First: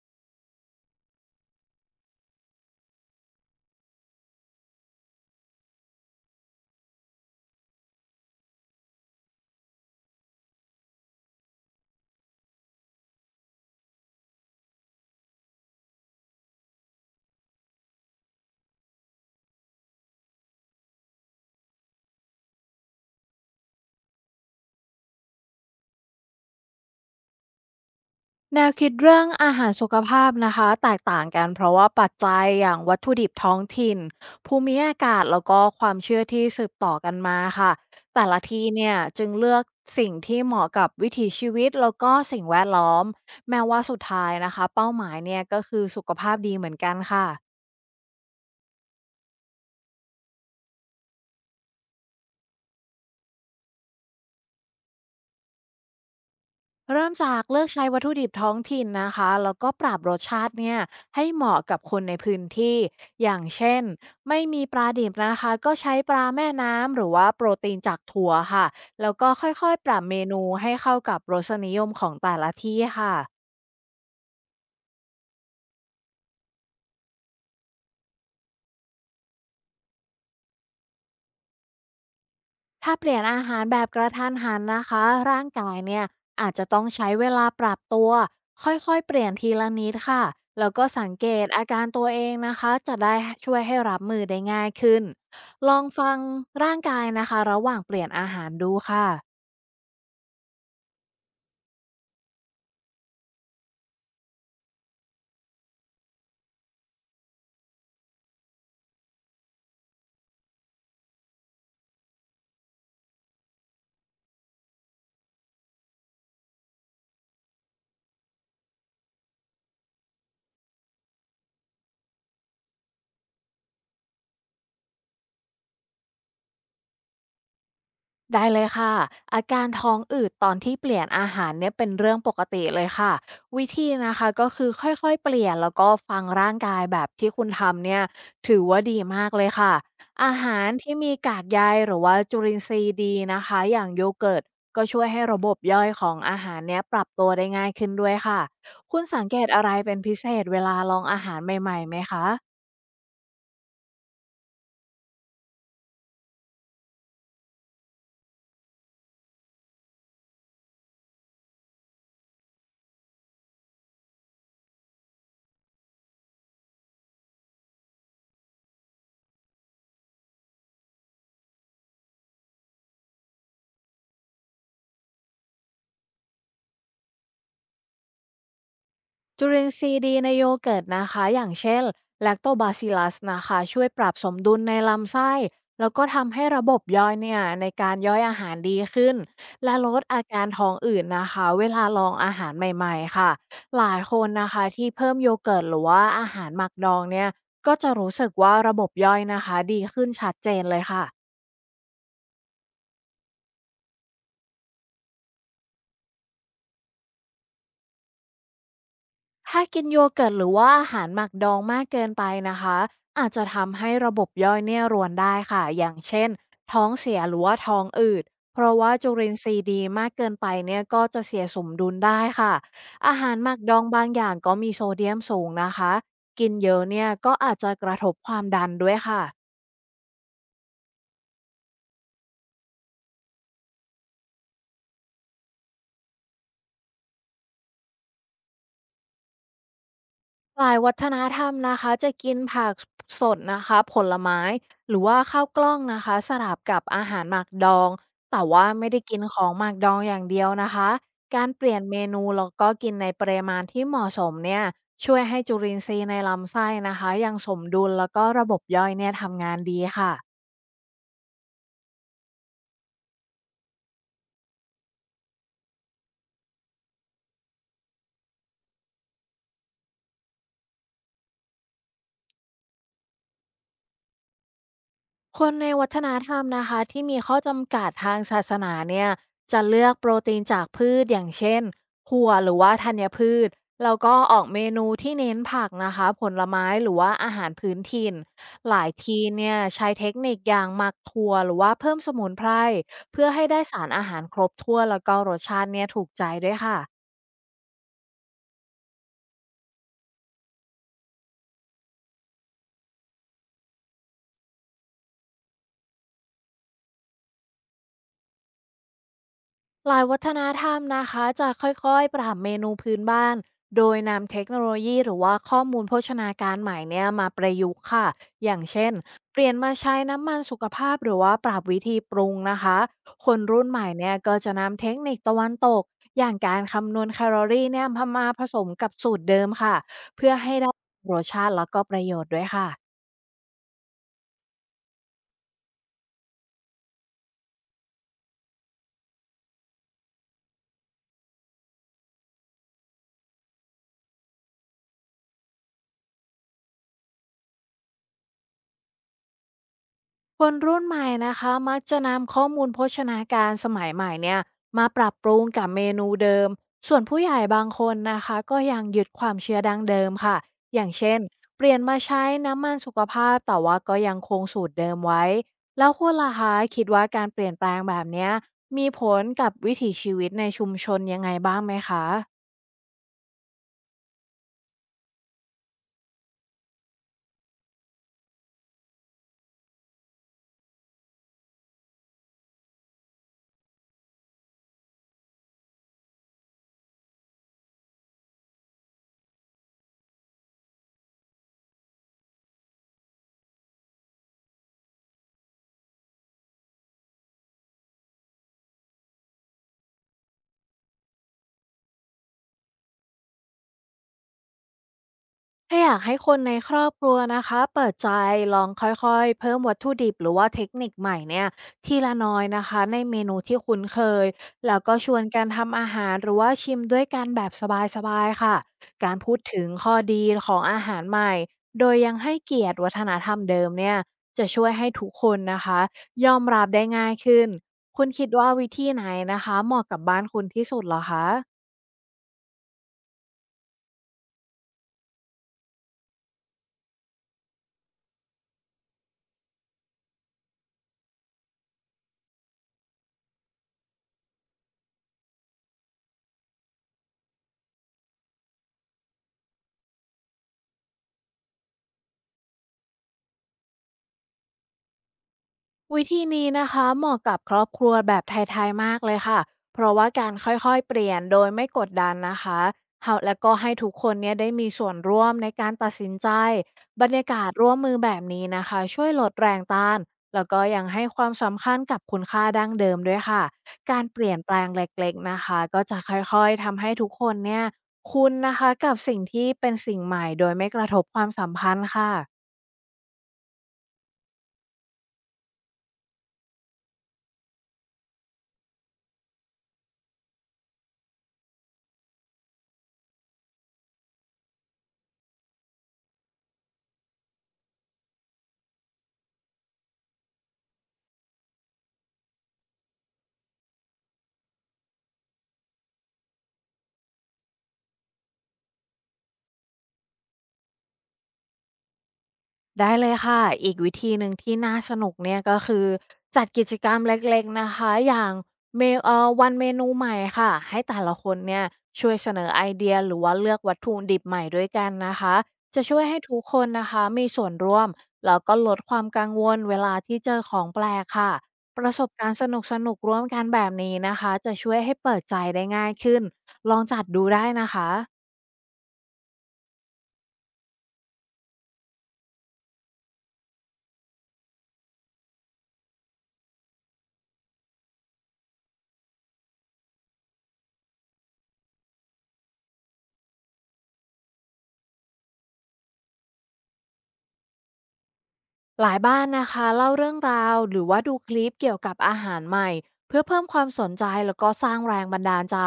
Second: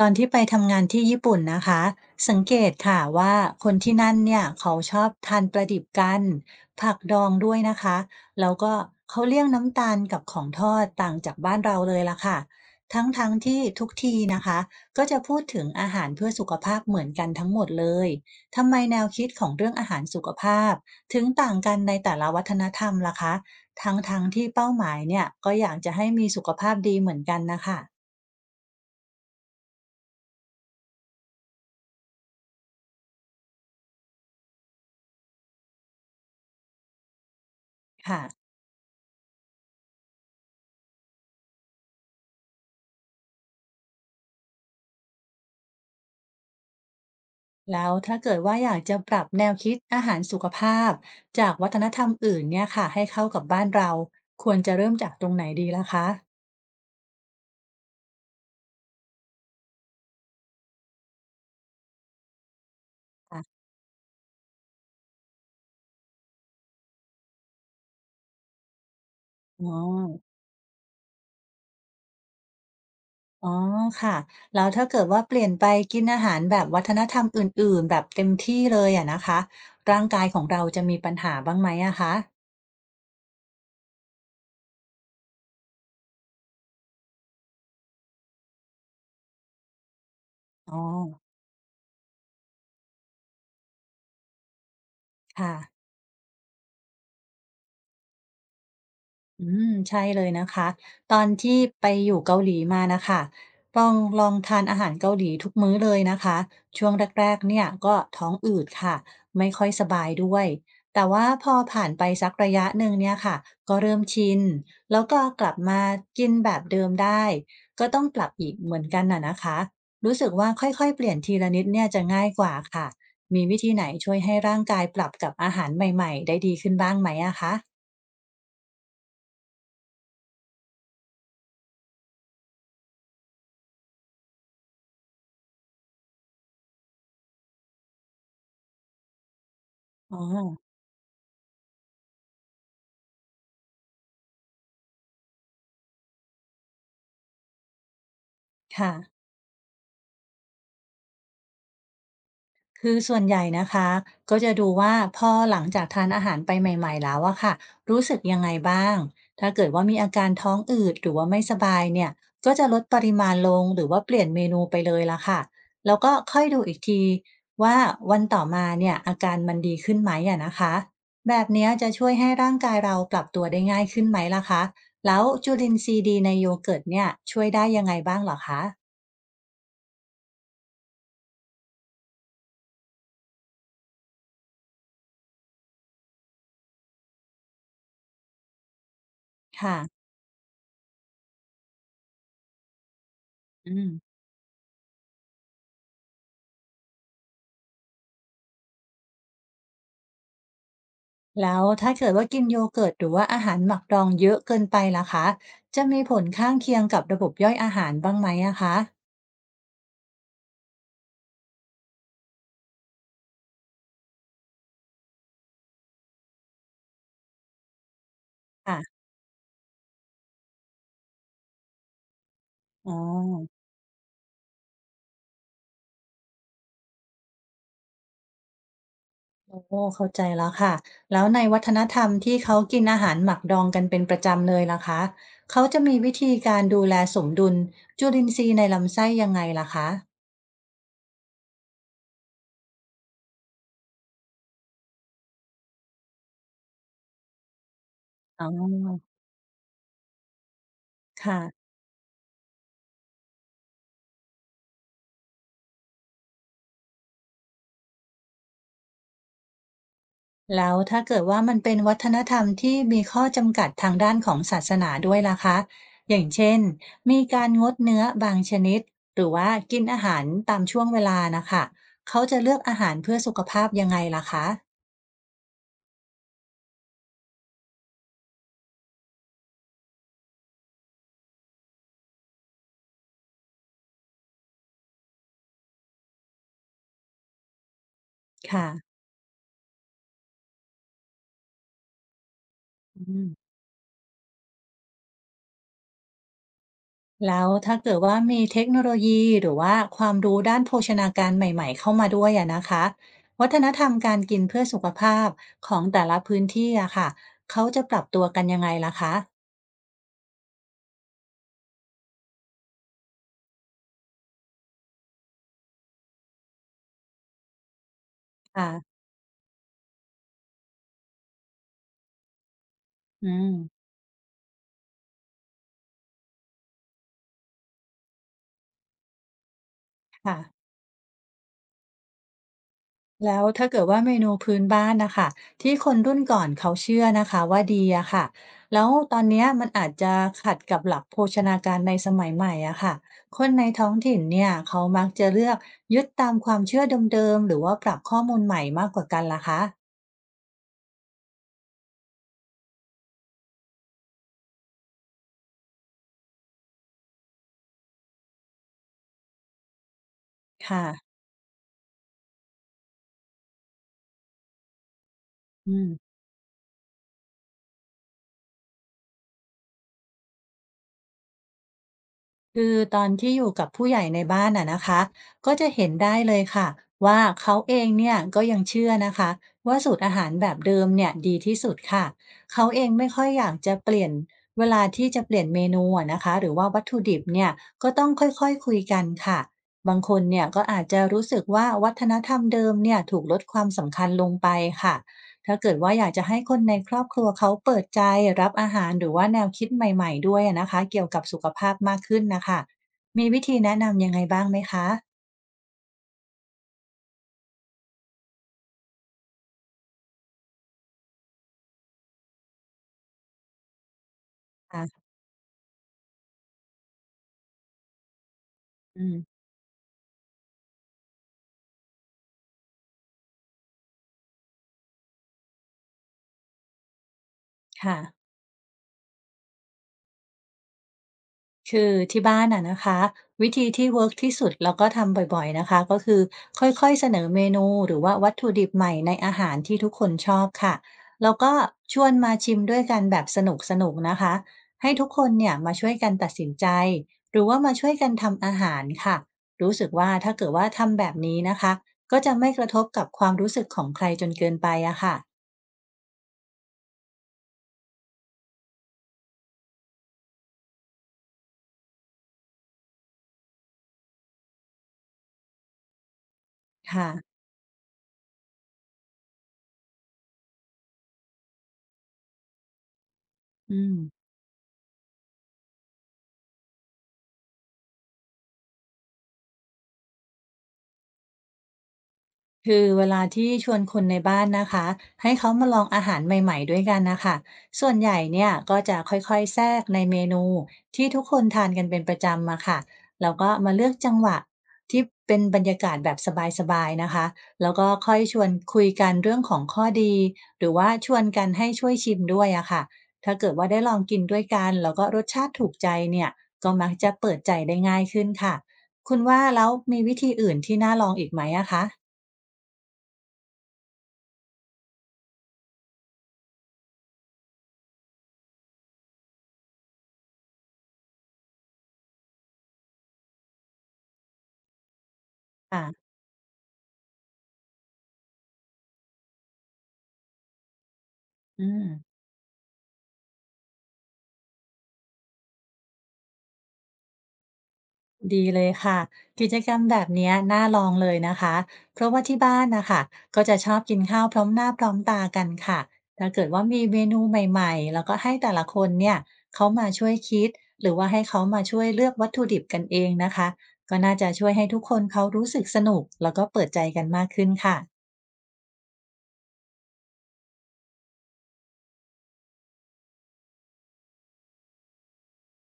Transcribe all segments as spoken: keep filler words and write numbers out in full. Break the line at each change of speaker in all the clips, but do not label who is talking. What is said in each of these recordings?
ตอนที่ไปทำงานที่ญี่ปุ่นนะคะสังเกตค่ะว่าคนที่นั่นเนี่ยเขาชอบทานปลาดิบกันผักดองด้วยนะคะแล้วก็เขาเลี่ยงน้ำตาลกับของทอดต่างจากบ้านเราเลยละค่ะทั้งๆทที่ทุกทีนะคะก็จะพูดถึงอาหารเพื่อสุขภาพเหมือนกันทั้งหมดเลยทำไมแนวคิดของเรื่องอาหารสุขภาพถึงต่างกันในแต่ละวัฒนธรรมล่ะคะทั้งๆทที่เป้าหมายเนี่ยก็อยากจะให้มีสุขภาพดีเหมือนกันนะคะ
แนวคิดเรื่องอาหารสุขภาพนะคะแตกต่างกันเพราะว่าปัจจัยอย่างวัตถุดิบท้องถิ่นภูมิอากาศแล้วก็ความเชื่อที่สืบต่อกันมาค่ะ
ค่ะ
แต่ละที่เนี่ยจึงเลือกสิ่งที่เหมาะกับวิถีชีวิตแล้วก็สิ่งแวดล้อมแม้ว่าสุดท้ายนะคะเป้าหมายเนี่ยก็คือสุขภาพดีเหมือนกันค่ะ
แล้วถ้าเกิดว่าอยากจะปรับแนวคิดอาหารสุขภาพจากวัฒนธรรมอื่นเนี่ยค่ะให้เข้ากับบ้านเราควรจะเริ่มจากตรงไหนดีล่ะคะ
เริ่มจากเลือกใช้วัตถุดิบท้องถิ่นนะคะ แล้วก็ปรับรสชาติเนี่ยให้เหมาะกับคนในพื้นที่ อย่าง
ค่ะ
เช่นไม่มีปลาดิบนะคะ ก็ใช้ปลาแม่น้ำหรือว่าโปรตีนจากถั่วค่ะ แล้วก็ค่
อ๋
อ
อ
ยๆปรับเมนูให้เข้ากับรสนิยมของแต่ละที่ค่ะ
อ๋อค่ะแล้วถ้าเกิดว่าเปลี่ยนไปกินอาหารแบบวัฒนธรรมอื่นๆแบบเต็มที่เลยอะนะคะร่างกายของเราจะมีปัญหาบ้างไหมอะคะ
ถ้าเปลี่ยนอาหารแบบกระทันหันนะคะร่างกายเนี่ยอาจจะต้องใช้เวลาปรับตัวค่อยๆเปลี่ยนทีละนิดค่ะแล้
อ๋
ว
อ
ก็สังเกตอาการตัวเองนะคะจะได้ช่วยให้รับมือได้ง่ายขึ้น
ค่ะ
ลองฟังร่างกายนะคะระหว่างเปลี่ยนอาหารดูค่ะ
อืมใช่เลยนะคะตอนที่ไปอยู่เกาหลีมานะค่ะต้องลองทานอาหารเกาหลีทุกมื้อเลยนะคะช่วงแรกๆเนี่ยก็ท้องอืดค่ะไม่ค่อยสบายด้วยแต่ว่าพอผ่านไปสักระยะหนึ่งเนี่ยค่ะก็เริ่มชินแล้วก็กลับมากินแบบเดิมได้ก็ต้องปรับอีกเหมือนกันน่ะนะคะรู้สึกว่าค่อยๆเปลี่ยนทีละนิดเนี่ยจะง่ายกว่าค่ะมีวิธีไหนช่วยให้ร่างกายปรับกับอาหารใหม่ๆได้ดีขึ้นบ้างไหมอะคะ
ได้เลยค่ะอาการท้องอืดตอนที่เปลี่ยนอาหารเนี่ยเป็นเรื่องปกติเลยค่ะวิธีนะคะก็คือค่อยๆเปลี่ยนแล้วก็ฟังร่างกายแบบที่คุณทำเนี่ยถือว่าดีมากเลยค่ะ
อ๋อ
อาหารที่มีกากใยหรือว่าจุลินทรีย์ดีนะคะอย่างโยเกิร์ตก็ช่วยให้ระบบย่อยของอาหารเนี้ยปรับตัวได้ง่ายขึ้นด้วยค่ะ
ค่ะ
คุณสังเกตอะไรเป็นพิเศษเวลาลองอาหารใหม่ๆไหมคะ
คือส่วนใหญ่นะคะก็จะดูว่าพอหลังจากทานอาหารไปใหม่ๆแล้วอะค่ะรู้สึกยังไงบ้างถ้าเกิดว่ามีอาการท้องอืดหรือว่าไม่สบายเนี่ยก็จะลดปริมาณลงหรือว่าเปลี่ยนเมนูไปเลยละค่ะแล้วก็ค่อยดูอีกทีว่าวันต่อมาเนี่ยอาการมันดีขึ้นไหมอะนะคะแบบเนี้ยจะช่วยให้ร่างกายเราปรับตัวได้ง่ายขึ้นไหมล่ะคะแล้วจุลินทรีย์ดีในโยเกิร์ตเนี่ยช่วยได้ยังไงบ้างเหรอคะ
จุลินทรีย์ดีในโยเกิร์ตนะคะอย่างเช่นแลคโต บี เอ ซี ไอ แอล แอล ยู เอส นะคะช่วยปรับสมดุลในลำไส้แล้วก็ทำให้ระบบย่อยเนี่ยในการย่อยอาหารดีขึ้นและ
ค่ะ
ลดอาการท้องอืดนนะคะเวลาลองอาหารใหม่ๆค่ะ
อื
หลาย
ม
คนนะคะที่เพิ่มโยเกิร์ตหรือว่าอาหารหมักดองเนี่ยก็จะรู้สึกว่าระบบย่อยนะคะดีขึ้นชัดเจนเลยค่ะ
แล้วถ้าเกิดว่ากินโยเกิร์ตหรือว่าอาหารหมักดองเยอะเกินไปล่ะคะจะมีผลข้างเคียงกับระบบย่อยอาหารบ้างไหมอะคะ
ถ้ากินโยเกิร์ตหรือว่าอาหารหมักดองมากเกินไปนะคะอาจจะทำให้ระบบย่อยเนี่ยรวนได้ค่ะอย่างเช่นท้องเสียหรือว่าท้องอืดเพราะ
ค่ะ
ว่าจุลินทรีย์ดีมากเกินไปเนี่ยก็จะเสียสมดุลได้ค่ะ
อ๋อ
อาหารหมักดองบางอย่างก็มีโซเดียมสูงนะคะกินเยอะเนี่ยก็อาจจะกระทบความดันด้วยค่ะ
โอ้เข้าใจแล้วค่ะแล้วในวัฒนธรรมที่เขากินอาหารหมักดองกันเป็นประจำเลยล่ะคะเขาจะมีวิธีการดูแลสมดุลจุลินทรีย์ในลำไส้ยังไงล่ะคะ
หลายวัฒนธรรมนะคะจะกินผักสดนะคะผลไม้หรือว่าข้าวกล้องนะคะสลับกับอาหารหมักดองแต่
อ๋
ว่า
อ
ไม่ได้กินของหมักดองอย่างเดียวนะคะการเป
ค่ะ
ลี่ยนเมนูแล้วก็กินในปริมาณที่เหมาะสมเนี่ยช่วยให้จุลินทรีย์ในลำไส้นะคะยังสมดุลแล้วก็ระบบย่อยเนี่ยทำงานดีค่ะ
แล้วถ้าเกิดว่ามันเป็นวัฒนธรรมที่มีข้อจำกัดทางด้านของศาสนาด้วยล่ะคะอย่างเช่นมีการงดเนื้อบางชนิดหรือว่ากินอาหารตามช่วงเวลานะคะเขาจะเลือกอาหารเพื่อสุขภาพยังไงล่ะคะ
คนในวัฒนธรรมนะคะที่มีข้อจำกัดทางศาสนาเนี่ยจะเลือกโปรตีนจากพืชอย่างเช่นถั่วหรือว่าธัญพืชแล้วก็ออกเมนูที่เน้นผักนะคะผลไม้หรือว่าอาหารพื้นถิ่น
ค่ะ
หลายทีเนี่ยใช้เทคนิคอย่างหมักถั่วหรือว่าเพิ่มสมุนไพร
อื
เพื่
ม
อให้ได้สารอาหารครบถ้วนแล้วก็รสชาติเนี่ยถูกใจด้วยค่ะ
แล้วถ้าเกิดว่ามีเทคโนโลยีหรือว่าความรู้ด้านโภชนาการใหม่ๆเข้ามาด้วยอะนะคะวัฒนธรรมการกินเพื่อสุขภาพของแต่ละพื้นที่อะค่ะเขาจะปรับตัวกันยังไงล่ะคะ
หลายวัฒนธรรมนะคะจะค่อยๆปรับเมนูพื้นบ้านโดยนำเทคโนโลยีหรือว่าข้อมูลโภชนาการใหม่เนี่ยมาประยุกต์ค่ะอย่าง
ค่ะ
เช่นเปลี่ยนมาใช้น้ำมันสุขภาพหรือว่าปรับวิธีปรุงนะคะ
อื
คนรุ่นให
ม
ม่เนี่ยก็จะนำเทคนิคตะวันตกอย่างการคำนวณแคลอรี่เนี่ยมาผสมกับสูตรเดิมค่ะเพื่อ
ค่ะ
ให้ได้รสชาติแล้วก็ประโยชน์ด้วยค่ะ
แล้วถ้าเกิดว่าเมนูพื้นบ้านนะคะที่คนรุ่นก่อนเขาเชื่อนะคะว่าดีอะค่ะแล้วตอนเนี้ยมันอาจจะขัดกับหลักโภชนาการในสมัยใหม่อะค่ะคนในท้องถิ่นเนี่ยเขามักจะเลือกยึดตามความเชื่อเดิมๆหรือว่าปรับข้อมูลใหม่มากกว่ากันล่ะคะ
คนรุ่นใหม่นะคะมักจะนำข้อมูลโภชนาการสมัยใหม่เนี่ยมาปรับปรุงกับเมนูเดิมส่วนผู้ใหญ่บางคนนะคะก็ยังยึดความเชื่อดั้งเดิมค่ะอย่าง
ค่ะ
เช่นเปลี่ยนมาใช้น้ำมันสุขภาพแต่ว่าก็ยังคงสูตรเดิมไว้
อืม
แล้วคุณล่ะคะคิดว่าการเปลี่ยนแปลงแบบเนี้ยมีผลกับวิถีชีวิตในชุมชนยังไงบ้างไหมคะ
คือตอนที่อยู่กับผู้ใหญ่ในบ้านอะนะคะก็จะเห็นได้เลยค่ะว่าเขาเองเนี่ยก็ยังเชื่อนะคะว่าสูตรอาหารแบบเดิมเนี่ยดีที่สุดค่ะเขาเองไม่ค่อยอยากจะเปลี่ยนเวลาที่จะเปลี่ยนเมนูอะนะคะหรือว่าวัตถุดิบเนี่ยก็ต้องค่อยๆคุยกันค่ะบางคนเนี่ยก็อาจจะรู้สึกว่าวัฒนธรรมเดิมเนี่ยถูกลดความสำคัญลงไปค่ะ ถ้าเกิดว่าอยากจะให้คนในครอบครัวเขาเปิดใจรับอาหารหรือว่าแนวคิดใหม่ๆด้วยอะนะคะเกี่ยวกับสุขภาพมากขึ้นน่ะค่ะมีวิธีแนะนำยังไงบ้างไหมคะ
ถ้าอยากให้คนในครอบครัวนะคะเปิดใจลองค่อยๆเพิ่มวัตถุดิบหรือว่าเทคนิคใหม่เนี่ยทีละน้อยนะคะในเมนูที่คุ้นเคยแล้วก็
ค่ะ
ชวนการทำอาหารหรือว่าชิมด้วยกันแบบสบายๆค่ะ
อื
การพู
ม
ดถึงข้อดีของอาหารใหม่โดยยังให้เกียรติวัฒนธรรมเดิมเนี่ยจะช่วยให้ทุกคนนะคะยอมรับได้ง่ายขึ้นคุณ
ค่ะ
คิดว่าวิธีไหนนะคะเหมาะกับบ้านคุณที่สุดเหรอคะ
คือที่บ้านอะนะคะวิธีที่เวิร์กที่สุดแล้วก็ทำบ่อยๆนะคะก็คือค่อยๆเสนอเมนูหรือว่าวัตถุดิบใหม่ในอาหารที่ทุกคนชอบค่ะแล้วก็ชวนมาชิมด้วยกันแบบสนุกๆนะคะให้ทุกคนเนี่ยมาช่วยกันตัดสินใจหรือว่ามาช่วยกันทำอาหารค่ะรู้สึกว่าถ้าเกิดว่าทำแบบนี้นะคะก็จะไม่กระทบกับความรู้สึกของใครจนเกินไปอะค่ะ
วิธีนี้นะคะเหมาะกับครอบครัวแบบไทยๆมากเลยค่ะเพราะว่าการค่อยๆเปลี่ยนโดยไม่กดดันนะคะเฮาแล้วก็ให้ทุกคนเนี่ยได้มีส่วนร่วมในการตัดสินใจ บร
ค่ะ
รยากาศร่วมมือแบบนี้นะคะช่วยลดแรงต้านแล้วก็ยังให้ความสำคัญกับคุณค่าดั้งเดิมด้วยค่ะ
อื
การเป
ม
ลี่ยนแปลงเล็กๆนะคะก็จะค่อยๆทำให้ทุกคนเนี่ยคุ้นนะคะกับสิ่งที่เป็นสิ่งใหม่โดยไม่กระทบความสัมพันธ์ค่ะ
คือเวลาที่ชวนคนในบ้านนะคะให้เขามาลองอาหารใหม่ๆด้วยกันนะคะส่วนใหญ่เนี่ยก็จะค่อยๆแทรกในเมนูที่ทุกคนทานกันเป็นประจำมาค่ะแล้วก็มาเลือกจังหวะที่เป็นบรรยากาศแบบสบายๆนะคะแล้วก็ค่อยชวนคุยกันเรื่องของข้อดีหรือว่าชวนกันให้ช่วยชิมด้วยอะค่ะถ้าเกิดว่าได้ลองกินด้วยกันแล้วก็รสชาติถูกใจเนี่ยก็มักจะเปิดใจได้ง่ายขึ้นค่ะคุณว่าแล้วมีวิธีอื่นที่น่าลองอีกไหมอะคะ
ได้เลยค่ะอีกวิธีหนึ่งที่น่าสนุกเนี่ยก็คือจัดกิจกรรมเล็กๆนะคะอย่างเมเอ่อวันเมนูใหม่ค่ะให้แต่ละคนเนี่ยช่วยเสนอไอเดียหรือว่าเลือกวัตถุดิบใหม่ด้วยกันนะคะจะช่ว
ค่ะ
ยให้ทุกคนนะคะมีส่วนร่วมแล้วก็ลดความกังวลเวลาที่เจอของแปลกค่ะ
อืม
ประสบการณ์สนุกๆร่วมกันแบบนี้นะคะจะช่วยให้เปิดใจได้ง่ายขึ้นลองจัดดูได้นะคะ
ดีเลยค่ะกิจกรรมแบบเนี้ยน่าลองเลยนะคะเพราะว่าที่บ้านนะคะก็จะชอบกินข้าวพร้อมหน้าพร้อมตากันค่ะถ้าเกิดว่ามีเมนูใหม่ๆแล้วก็ให้แต่ละคนเนี่ยเขามาช่วยคิดหรือว่าให้เขามาช่วยเลือกวัตถุดิบกันเองนะคะก็น่าจะช่วยให้ทุกคนเขารู้สึกสนุกแล้วก็เปิดใจกันมากขึ้นค่ะ
หลายบ้านนะคะเล่าเรื่องราวหรือว่าดูคลิปเกี่ยวกับอาหารใหม่เพื่อเพิ่มความสนใจแล้วก็สร้างแรงบันดาลใจ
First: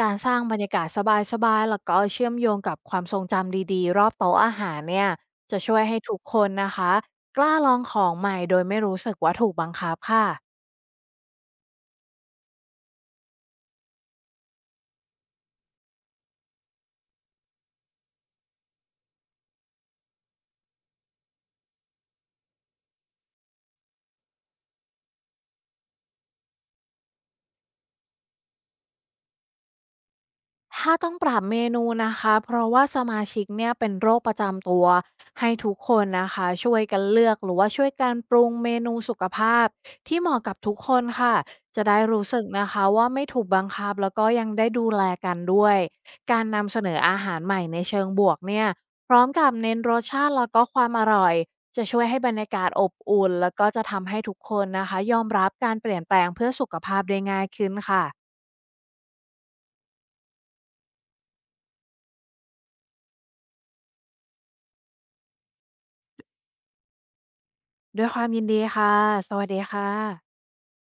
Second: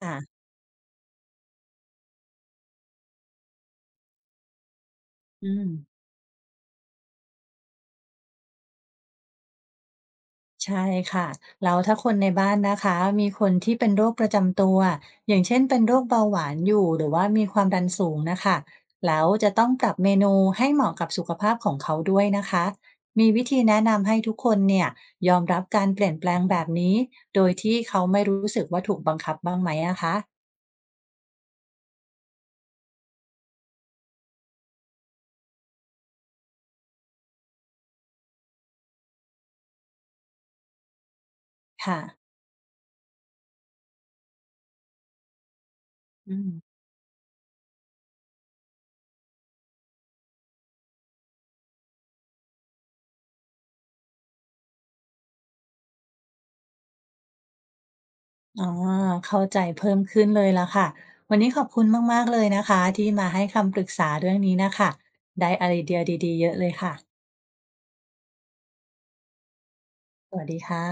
การส
ค่ะ
ร้างบรรยากาศสบายๆแล้วก็เชื่อมโยงกับความทรงจำดีๆรอบโต๊ะอาหารเนี่ย
อื
จะ
ม
ช่วยให้ทุกคนนะคะกล้าลองของใหม่โดยไม่รู้สึกว่าถูกบังคับค่ะ
ใช่ค่ะแล้วถ้าคนในบ้านนะคะมีคนที่เป็นโรคประจำตัวอย่างเช่นเป็นโรคเบาหวานอยู่หรือว่ามีความดันสูงนะคะแล้วจะต้องปรับเมนูให้เหมาะกับสุขภาพของเขาด้วยนะคะมีวิธีแนะนำให้ทุกคนเนี่ยยอมรับการเปลี่ยนแปลงแบบนี้โดยที่เขาไม่รู้สึกว่าถูกบังคับบ้างไหมอะคะ
ถ้าต้องปรับเมนูนะคะเพราะว่าสมาชิกเนี่ยเป็นโรคประจำตัวให้ทุกคนนะคะช่วยกันเลือกหรือว่าช่วยกันปรุงเมนูสุขภาพที่เหมาะกับทุกคนค่ะจะ
ค่ะ
ได้รู้สึกนะคะว่าไม่ถูกบังคับแล้วก็ยังได้ดูแลกันด้วย
อื
การ
ม
นำเสนออาหารใหม่ในเชิงบวกเนี่ยพร้อมกับเน้นรสชาติแล้วก็ความอร่อยจะช่วยให้บรรยากาศอบอุ่นแล้วก็จะทำให้ทุกคนนะคะยอมรับการเปลี่ยนแปลงเพื่อสุขภาพได้ง่ายขึ้นค่ะ
อ๋อเข้าใจเพิ่มขึ้นเลยละค่ะวันนี้ขอบคุณมากๆเลยนะคะที่มาให้คำปรึกษาเรื่องนี้นะคะได้ไอเดียดีๆเยอะเลยค่ะ
ด้วยความยินดีค่ะ สวัสดีค่ะ
สวัสดีค่ะ